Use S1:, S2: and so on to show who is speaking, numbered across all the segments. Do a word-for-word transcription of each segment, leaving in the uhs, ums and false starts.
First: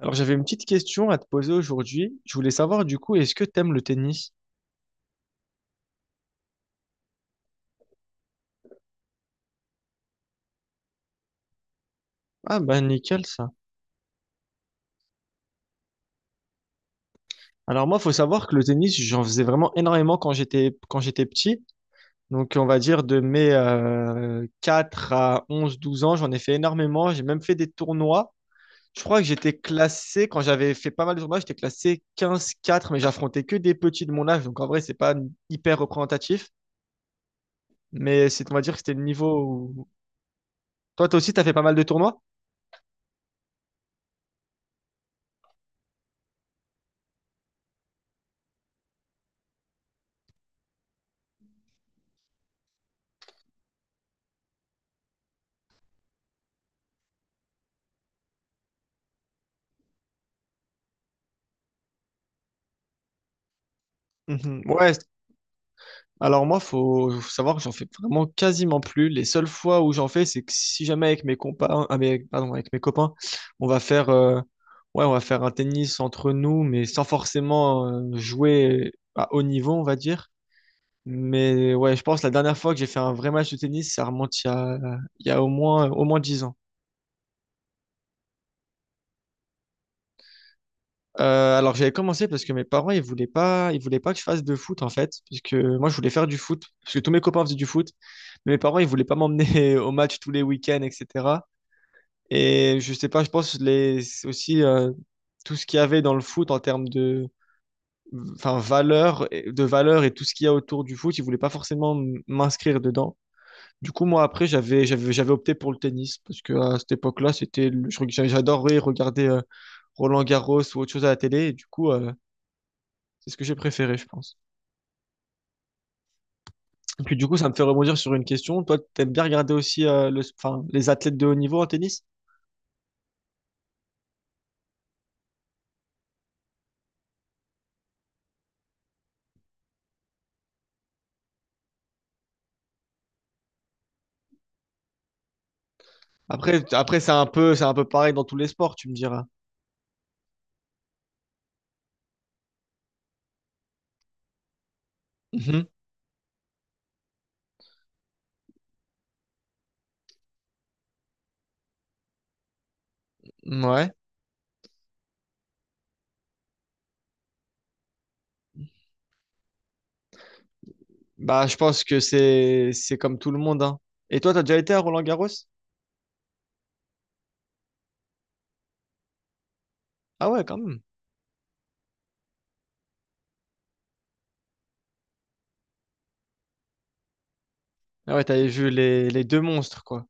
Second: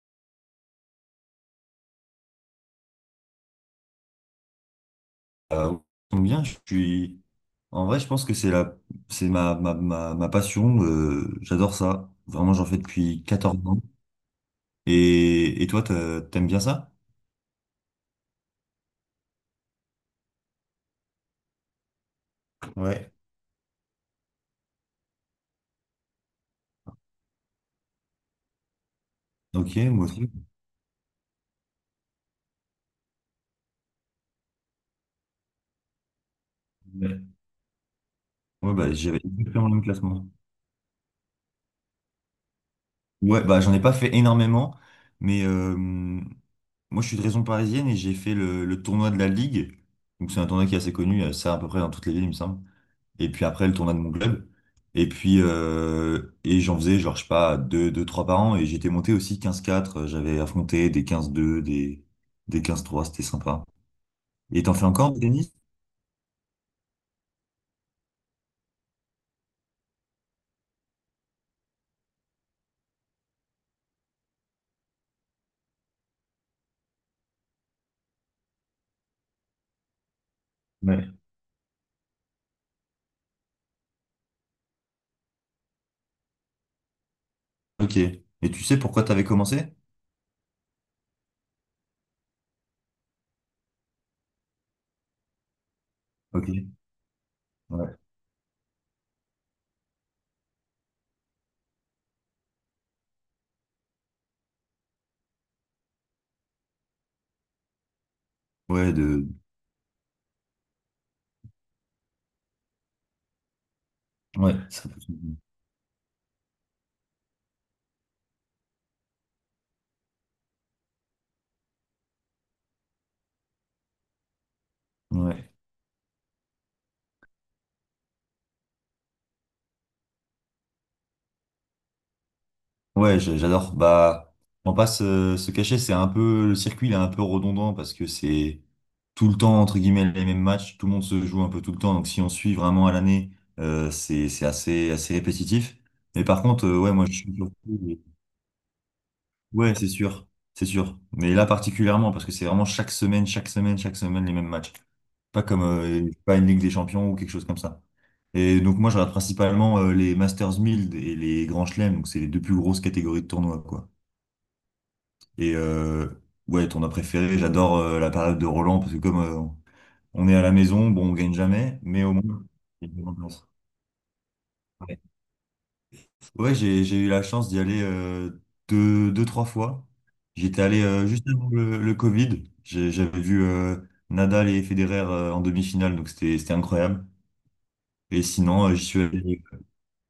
S1: Alors j'avais une petite question à te poser aujourd'hui. Je voulais savoir du coup, est-ce que t'aimes le tennis?
S2: Euh, combien je suis. En vrai, je pense que c'est la, c'est ma, ma, ma, ma passion. Euh, j'adore ça. Vraiment,
S1: Ah
S2: j'en fais
S1: bah
S2: depuis
S1: nickel ça.
S2: quatorze ans. Et, et toi, t'as- t'aimes bien ça?
S1: Alors moi, faut savoir que le tennis, j'en faisais vraiment énormément quand j'étais quand j'étais petit. Donc on va dire
S2: Ouais.
S1: de mes euh, quatre à onze douze ans, j'en ai fait énormément. J'ai même fait des tournois. Je crois que j'étais
S2: Ok, moi
S1: classé,
S2: aussi.
S1: quand j'avais fait pas mal de tournois, j'étais classé quinze quatre mais j'affrontais que des petits de mon âge. Donc en vrai, c'est pas hyper représentatif.
S2: Ouais,
S1: Mais c'est, on va dire
S2: ouais,
S1: que
S2: bah,
S1: c'était le
S2: j'avais
S1: niveau
S2: exactement le même
S1: où…
S2: classement.
S1: Toi, toi aussi, t'as fait pas mal de tournois?
S2: Ouais, bah, j'en ai pas fait énormément. Mais euh, moi, je suis de région parisienne et j'ai fait le, le tournoi de la Ligue. Donc, c'est un tournoi qui est assez connu. euh, Ça, à peu près dans toutes les villes, il me semble. Et puis après le tournoi de mon club. Et puis, euh, et j'en faisais, genre, je sais pas, deux, deux, trois par an, et j'étais monté aussi quinze quatre euh, j'avais affronté des quinze deux des, des quinze trois, c'était sympa.
S1: Mhm.
S2: Et t'en fais
S1: Ouais,
S2: encore du tennis?
S1: alors moi, faut, faut savoir que j'en fais vraiment quasiment plus. Les seules fois où j'en fais, c'est que si jamais avec mes compas, ah, mais pardon, avec mes copains, on va faire, euh, ouais, on va faire un tennis entre nous, mais sans forcément euh, jouer à haut niveau, on va dire.
S2: Ouais.
S1: Mais ouais, je pense que la dernière fois que j'ai fait un vrai match de tennis, ça remonte il y a, il y a au moins, au moins dix ans.
S2: Ok. Et tu sais pourquoi t'avais commencé?
S1: Euh, alors j'avais commencé parce que mes parents, ils voulaient pas, ils voulaient pas que je fasse de foot en fait, parce que moi je voulais faire du
S2: Ok.
S1: foot, parce que tous mes copains faisaient du foot,
S2: Ouais.
S1: mais mes parents, ils voulaient pas m'emmener au match tous les week-ends, et cetera. Et je sais pas, je pense les aussi euh, tout ce qu'il y avait dans le foot en termes de enfin
S2: Ouais,
S1: valeur,
S2: de,
S1: de valeur et tout ce qu'il y a autour du foot, ils voulaient pas forcément m- m'inscrire dedans. Du coup, moi, après,
S2: ouais,
S1: j'avais,
S2: ça peut-
S1: j'avais, j'avais opté pour le tennis parce que à cette époque-là, c'était, le- je- reg- j'a- j'adorais regarder euh, Roland Garros ou autre chose à la télé. Et du coup, euh, c'est ce que j'ai préféré, je pense.
S2: Ouais.
S1: Et puis, du coup, ça me fait rebondir sur une question. Toi, t'aimes bien regarder aussi euh, le, enfin, les athlètes de haut niveau en tennis?
S2: Ouais, j'a- j'adore. Bah, on passe euh, se cacher, c'est un peu le circuit, il est un peu redondant parce que c'est tout le temps entre guillemets les mêmes matchs, tout le monde se joue un peu tout le temps. Donc si on suit vraiment à l'année, euh, c'est c'est assez assez répétitif. Mais par
S1: Après,
S2: contre, euh, ouais,
S1: après,
S2: moi
S1: c'est
S2: je
S1: un
S2: suis
S1: peu, c'est un peu
S2: surpris.
S1: pareil dans tous les sports, tu me diras.
S2: Ouais, c'est sûr, c'est sûr. Mais là particulièrement parce que c'est vraiment chaque semaine, chaque semaine, chaque semaine les mêmes matchs. Pas comme
S1: Mhm.
S2: euh, pas une Ligue des Champions ou quelque chose comme ça. Et donc moi je regarde principalement euh, les Masters mille et les Grands Chelems, donc c'est les deux plus grosses catégories de tournois, quoi.
S1: Ouais.
S2: Et euh, ouais, ton as préféré, j'adore euh, la période de Roland parce que comme euh, on est à la maison, bon, on gagne
S1: Bah, je
S2: jamais,
S1: pense que
S2: mais au moins,
S1: c'est,
S2: il y
S1: c'est
S2: a une
S1: comme tout le
S2: ambiance.
S1: monde, hein. Et toi, t'as déjà été à
S2: Ouais,
S1: Roland Garros?
S2: ouais, j'ai, j'ai eu la chance d'y aller euh, deux, deux, trois fois.
S1: Ah ouais, quand
S2: J'étais
S1: même.
S2: allé euh, juste avant le, le Covid. J'ai- J'avais vu euh, Nadal et Federer euh, en demi-finale, donc c'était, c'était incroyable.
S1: Ah ouais,
S2: Et
S1: t'avais
S2: sinon,
S1: vu
S2: euh, j'y suis
S1: les, les deux
S2: allé.
S1: monstres, quoi.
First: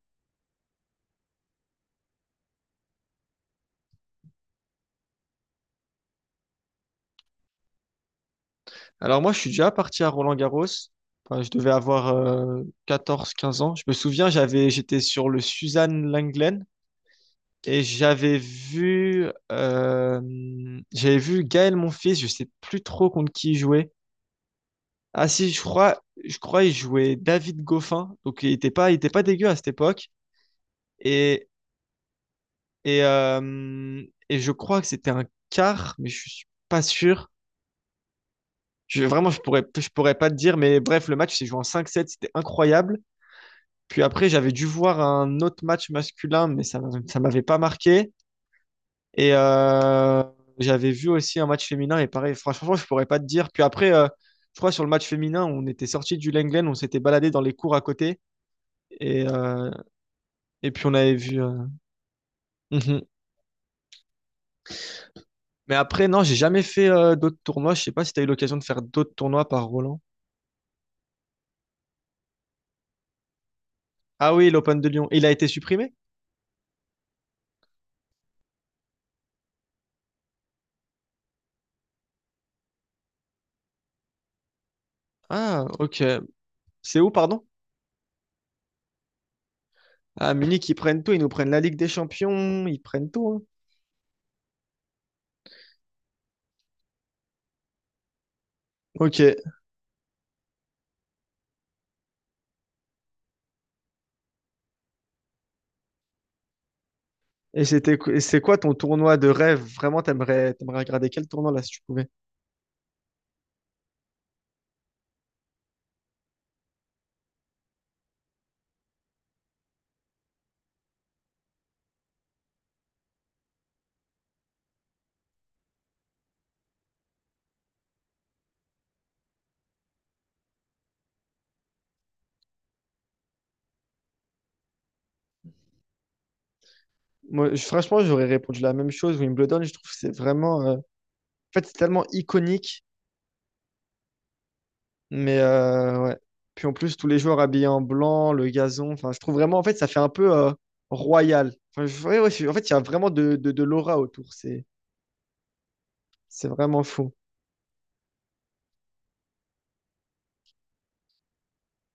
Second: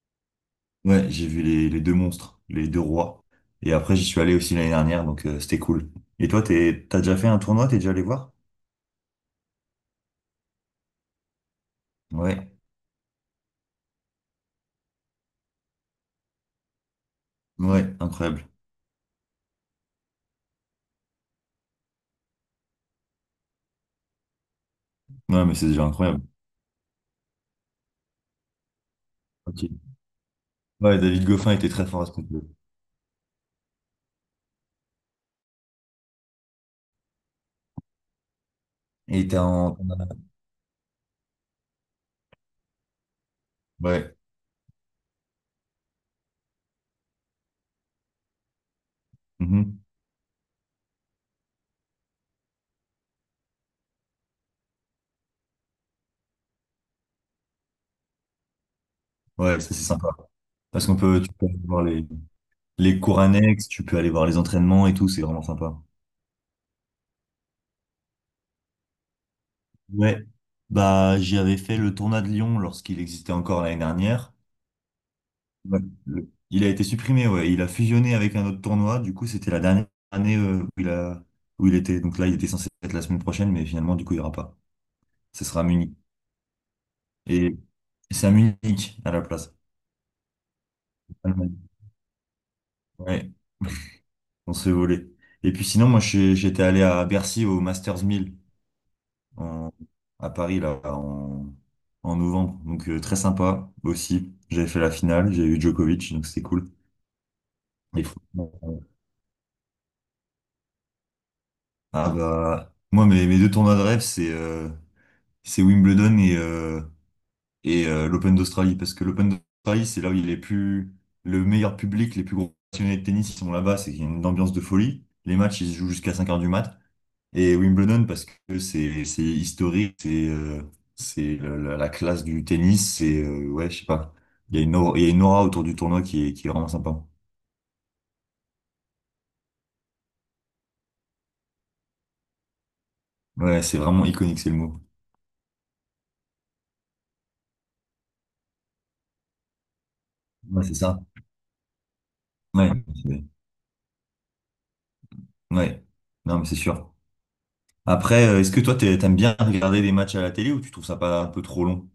S2: euh, Ouais, j'ai vu les, les deux monstres, les deux rois. Et après, j'y suis allé aussi l'année dernière, donc euh, c'était cool. Et toi, t'es, t'as déjà fait un tournoi, t'es déjà allé voir?
S1: Alors moi, je suis déjà parti à Roland-Garros. Enfin, je devais avoir
S2: Ouais.
S1: euh, quatorze quinze ans. Je me souviens, j'avais, j'étais sur le Suzanne Lenglen et
S2: Ouais,
S1: j'avais
S2: incroyable.
S1: vu, euh, j'avais vu Gaël Monfils. Je sais plus trop contre qui il jouait. Ah
S2: Ouais,
S1: si,
S2: mais
S1: je
S2: c'est déjà
S1: crois,
S2: incroyable.
S1: je crois il jouait David Goffin. Donc il était pas, il était pas dégueu à
S2: Ok.
S1: cette époque.
S2: Ouais, David
S1: Et
S2: Goffin était très fort à ce niveau.
S1: et euh, et je crois que c'était un quart, mais je suis pas sûr. Je,
S2: Et il
S1: vraiment,
S2: était
S1: je pourrais,
S2: en...
S1: je pourrais pas te dire. Mais bref, le match s'est joué en cinq sept. C'était incroyable. Puis
S2: Ouais.
S1: après, j'avais dû voir un autre match masculin, mais ça m'a- ça m'avait pas marqué. Et
S2: Mhm.
S1: euh, j'avais vu aussi un match féminin, et pareil, franchement, je pourrais pas te dire. Puis après, euh, je crois sur le match féminin, on était sorti du Lenglen, on s'était baladé dans les cours à côté, et,
S2: Ouais, ça
S1: euh,
S2: c'est sympa.
S1: et puis
S2: Parce
S1: on
S2: qu'on
S1: avait
S2: peut, tu
S1: vu.
S2: peux
S1: euh,
S2: aller voir les, les
S1: Mhm.
S2: cours annexes, tu peux aller voir les entraînements et tout, c'est vraiment sympa.
S1: Mais après, non, j'ai jamais fait euh, d'autres tournois. Je sais pas si tu as eu l'occasion de faire d'autres tournois par Roland.
S2: Ouais. Bah, j'y avais fait le tournoi de Lyon lorsqu'il existait encore l'année dernière.
S1: Ah oui, l'Open de Lyon. Il a été
S2: Ouais.
S1: supprimé?
S2: Le- Il a été supprimé, ouais. Il a fusionné avec un autre tournoi. Du coup, c'était la dernière année euh, où il a, où il était. Donc là, il était censé être la semaine prochaine, mais finalement, du coup, il n'y aura pas. Ce sera à
S1: Ah,
S2: Munich.
S1: ok. C'est où, pardon?
S2: Et c'est à Munich à la place.
S1: À Munich, ils prennent tout, ils nous prennent
S2: Allemagne.
S1: la Ligue des Champions, ils prennent tout,
S2: Ouais,
S1: hein.
S2: on s'est volé. Et puis sinon, moi, je- j'étais allé à Bercy au Masters mille
S1: Ok.
S2: en- à Paris, là, en, en novembre. Donc, euh, très sympa aussi. J'avais fait la finale, j'ai eu Djokovic, donc c'était cool.
S1: Et c'était,
S2: Et
S1: qu- et c'est
S2: franchement,
S1: quoi ton
S2: euh,
S1: tournoi de rêve? Vraiment, t'aimerais, t'aimerais regarder quel tournoi là si tu pouvais?
S2: ah bah, moi, mes, mes deux tournois de rêve, c'est euh, c'est Wimbledon et, euh, et euh, l'Open d'Australie, parce que l'Open d'Australie, c'est là où il est plus le meilleur public, les plus gros passionnés de tennis, ils sont là-bas, c'est qu'il y a une ambiance de folie. Les matchs, ils se jouent jusqu'à cinq heures du mat. Et Wimbledon, parce que c'est c'est historique, c'est euh, c'est la, la- la classe du tennis, c'est, euh, ouais, je sais pas, il y a une aura, il y a une aura autour du tournoi qui est, qui est vraiment sympa.
S1: Moi, je- franchement, j'aurais répondu la même chose. Wimbledon, je trouve que c'est vraiment. euh, En fait, c'est tellement iconique.
S2: Ouais, c'est vraiment iconique, c'est le mot.
S1: Mais euh, ouais. Puis en plus, tous les joueurs habillés en blanc, le gazon. Enfin, je trouve vraiment, en fait, ça fait un peu euh,
S2: Ouais, c'est ça.
S1: royal. Enfin, je- ouais, ouais, je- en fait,
S2: Ouais,
S1: il y a vraiment
S2: c'est-
S1: de, de, de l'aura autour. C'est,
S2: ouais. Non, mais
S1: c'est
S2: c'est
S1: vraiment
S2: sûr.
S1: fou.
S2: Après, euh, est-ce que toi, t'es- t'aimes bien regarder des matchs à la télé ou tu trouves ça pas un peu trop long?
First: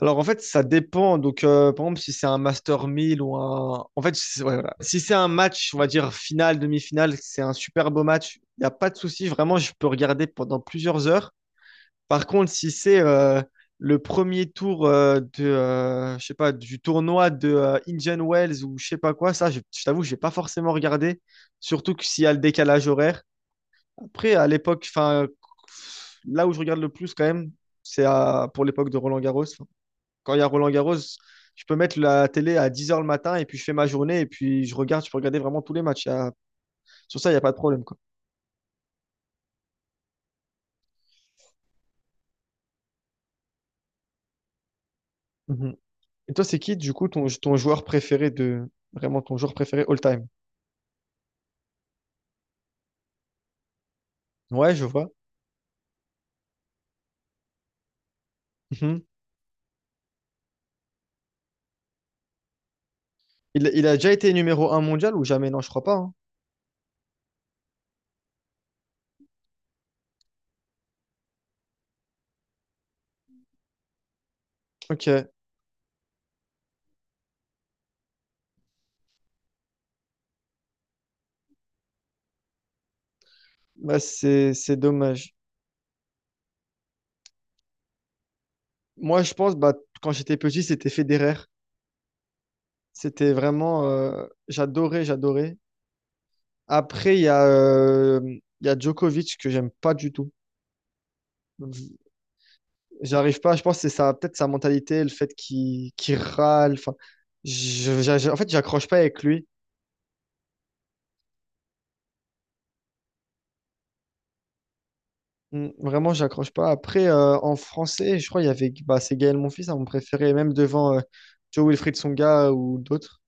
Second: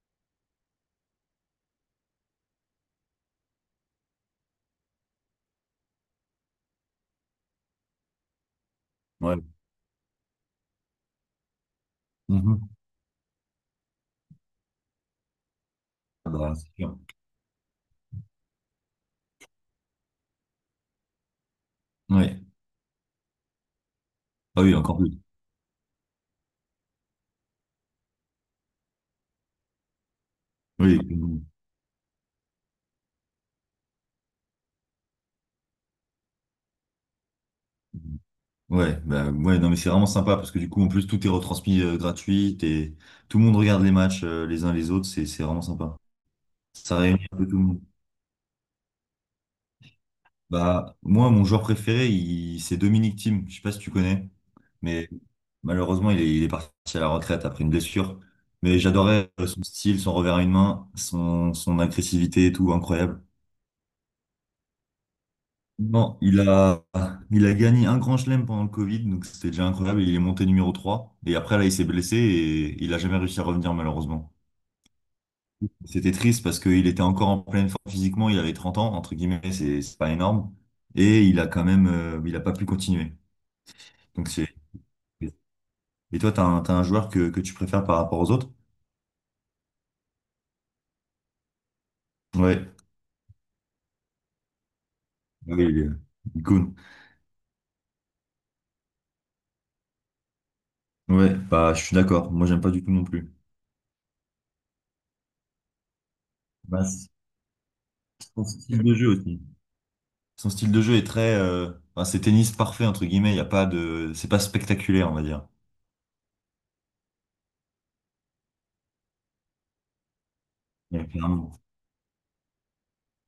S1: Alors en fait, ça dépend. Donc euh, par exemple, si c'est un Master mille ou un… En fait, c'est- ouais, voilà. Si c'est un match, on va dire finale, demi-finale, c'est un super beau match, il n'y a pas de souci.
S2: Ouais.
S1: Vraiment, je peux regarder pendant plusieurs heures. Par contre, si
S2: Mm-hmm.
S1: c'est euh, le premier tour euh, de, euh, je
S2: Ah
S1: sais pas,
S2: bah, c'est
S1: du
S2: sûr.
S1: tournoi de euh, Indian Wells ou je sais pas quoi, ça, je, je t'avoue, je vais pas forcément regarder. Surtout que s'il y a le
S2: Ouais.
S1: décalage horaire. Après, à
S2: Ah oui,
S1: l'époque,
S2: encore plus.
S1: enfin, là où je regarde le plus quand même, c'est à- pour l'époque de Roland Garros. Quand il y a Roland Garros,
S2: Oui.
S1: je peux mettre la télé à dix heures le matin et puis je fais ma journée et puis je regarde, je peux regarder vraiment tous les matchs. Il y a- sur ça, il n'y a pas de problème, quoi.
S2: Ouais, bah ouais, non mais c'est vraiment sympa parce que du coup en plus tout est retransmis euh, gratuit et tout le monde regarde les matchs euh, les uns les autres, c'est c'est vraiment
S1: Mhm.
S2: sympa.
S1: Et toi, c'est qui, du
S2: Ça
S1: coup,
S2: réunit
S1: ton,
S2: un peu
S1: ton
S2: tout le monde.
S1: joueur préféré de… Vraiment ton joueur préféré all-time?
S2: Bah moi mon joueur préféré il- c'est Dominic Thiem, je sais pas si tu connais,
S1: Ouais, je vois.
S2: mais malheureusement il est, il est parti à la retraite après une blessure. Mais
S1: Mhm.
S2: j'adorais euh, son style, son revers à une main, son, son agressivité et tout, incroyable.
S1: Il, il a déjà été numéro un mondial ou jamais? Non, je crois pas, hein.
S2: Non, il a, il a gagné un grand chelem pendant le Covid, donc c'était déjà incroyable. Il est monté numéro trois. Et après, là, il s'est blessé et il a jamais réussi à revenir, malheureusement.
S1: Ok,
S2: C'était triste parce qu'il était encore en pleine forme physiquement. Il avait 30 ans, entre guillemets, c'est c'est pas énorme. Et il a quand même, euh, il a pas pu continuer.
S1: bah,
S2: Donc c'est.
S1: c'est, c'est dommage.
S2: Et toi, t'as un, t'as un joueur que, que tu préfères par rapport aux autres?
S1: Moi, je pense, bah, quand j'étais petit, c'était Federer.
S2: Ouais.
S1: C'était vraiment… euh, j'adorais, j'adorais.
S2: Oui, il est il est cool.
S1: Après, il y a, euh, il y a Djokovic que j'aime pas du tout.
S2: Ouais, bah, je suis d'accord. Moi, j'aime pas du tout non plus.
S1: J'arrive pas, je pense que c'est ça, peut-être sa mentalité, le fait qu'il qu'il râle.
S2: Bah,
S1: Enfin,
S2: c'est
S1: je- j'a- j'a- en
S2: son
S1: fait,
S2: style
S1: j'accroche
S2: de
S1: pas
S2: jeu
S1: avec
S2: aussi.
S1: lui.
S2: Son style de jeu est très, euh, enfin, c'est tennis parfait entre guillemets. Il y a pas de, C'est pas spectaculaire, on va dire.
S1: Mm, vraiment, j'accroche pas. Après, euh, en français, je crois qu'il y avait bah, c'est Gaël Monfils, hein, mon préféré, même devant euh,
S2: Ouais, clairement.
S1: Joe Wilfried Songa ou d'autres.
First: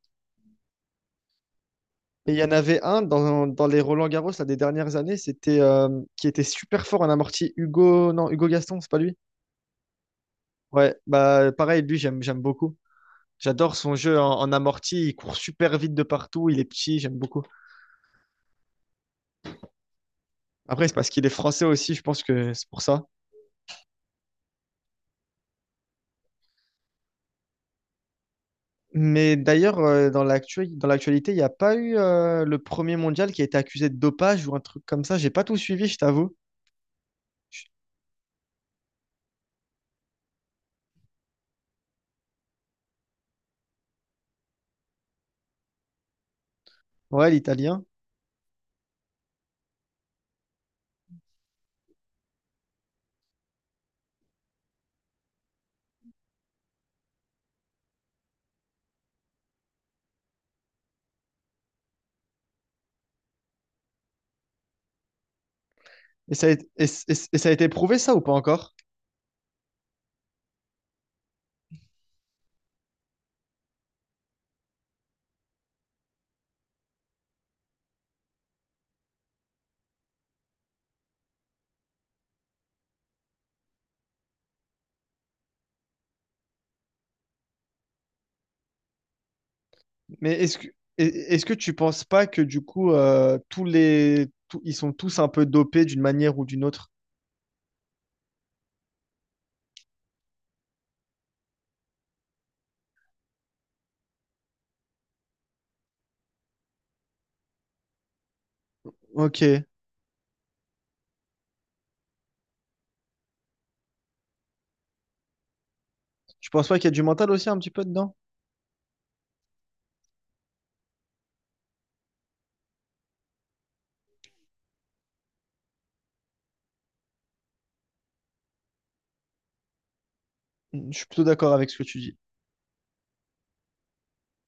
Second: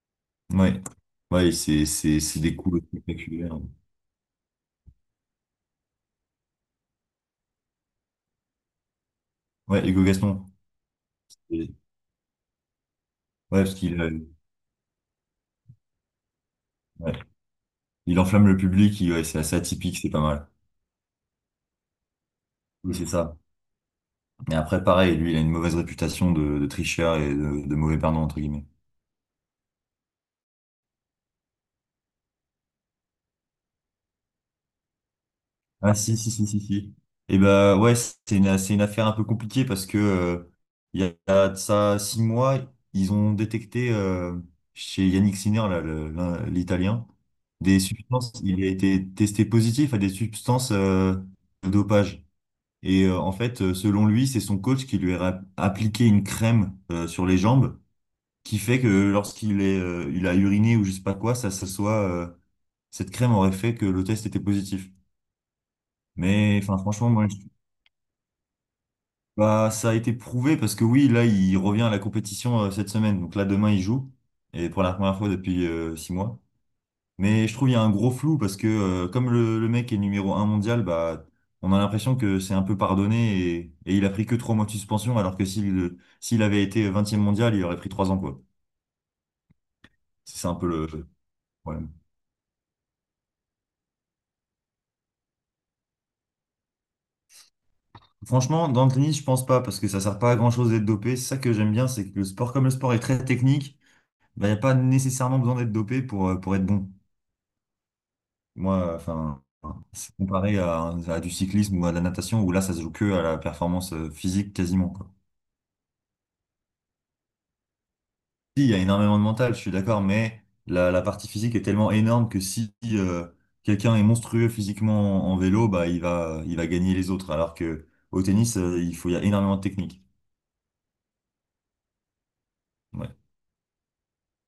S2: Ouais, ouais, c'est c'est
S1: Et il
S2: c'est
S1: y en
S2: des
S1: avait
S2: coups
S1: un dans,
S2: spectaculaires.
S1: dans les Roland-Garros là, des dernières années, c'était euh, qui était super fort en amorti, Hugo, non, Hugo Gaston, c'est pas lui?
S2: Ouais, Hugo Gaston.
S1: Ouais, bah pareil, lui, j'aime j'aime beaucoup.
S2: Ouais, parce
S1: J'adore son
S2: qu'il
S1: jeu
S2: euh,
S1: en, en amorti, il court super vite de partout, il est petit,
S2: ouais.
S1: j'aime beaucoup.
S2: Il enflamme le public. Il- ouais, c'est assez atypique, c'est pas mal.
S1: Après, c'est parce qu'il est français aussi, je pense que c'est pour
S2: Oui,
S1: ça.
S2: c'est ça. Et après, pareil, lui, il a une mauvaise réputation de, de tricheur et de, de mauvais perdant entre guillemets.
S1: Mais d'ailleurs, euh, dans l'actu- dans l'actualité, il n'y a pas eu euh, le premier mondial qui a été accusé de dopage ou un truc comme ça. J'ai pas tout suivi,
S2: Ah
S1: je
S2: si, si,
S1: t'avoue.
S2: si, si, si. Et
S1: Je-
S2: ben ouais, c'est une, c'est une affaire un peu compliquée parce que euh, il y a de ça six mois, ils ont détecté euh, chez Yannick Sinner, là, le- l'un- l'Italien,
S1: Ouais,
S2: des
S1: l'italien.
S2: substances, il a été testé positif à des substances euh, de dopage. Et euh, en fait, euh, selon lui, c'est son coach qui lui a ra- appliqué une crème euh, sur les jambes qui fait que lorsqu'il est, euh, il a uriné ou je sais pas quoi, ça, ça soit, euh, cette crème aurait fait que le test était positif.
S1: Et ça, a,
S2: Mais
S1: été-
S2: enfin,
S1: et,
S2: franchement,
S1: et-
S2: moi,
S1: et- ça a été prouvé, ça, ou pas encore?
S2: bah, ça a été prouvé parce que oui, là, il revient à la compétition euh, cette semaine. Donc là, demain, il joue. Et pour la première fois depuis euh, six mois. Mais je trouve il y a un gros flou parce que euh, comme le, le mec est numéro un mondial, bah, on a l'impression que c'est un peu pardonné et, et il a pris que trois mois de suspension alors que s'il euh, s'il avait été vingtième mondial, il aurait pris trois ans, quoi.
S1: Mais
S2: C'est ça un
S1: est-ce
S2: peu
S1: que,
S2: le
S1: et-
S2: le
S1: est-ce que tu
S2: problème.
S1: penses pas que du coup, euh, tous les, tous- ils sont tous un peu dopés d'une manière ou d'une autre?
S2: Franchement, dans le tennis, je pense pas parce que ça sert pas à grand-chose d'être dopé. C'est ça que j'aime bien, c'est que le sport, comme le sport est très technique, bah, il n'y a pas nécessairement besoin d'être dopé pour, euh, pour être bon. Moi,
S1: Ok.
S2: enfin, c'est comparé à, à du cyclisme ou à de la natation, où là, ça se joue que à la performance euh, physique quasiment, quoi.
S1: Tu penses pas qu'il y a du mental aussi un petit peu dedans?
S2: Si, il y a énormément de mental, je suis d'accord, mais la, la partie physique est tellement énorme que si euh, quelqu'un est monstrueux physiquement en, en vélo, bah, il va, il va gagner les autres, alors que au tennis, euh, il faut, il y a énormément de technique.
S1: Je suis plutôt d'accord avec ce que tu dis.
S2: Ouais.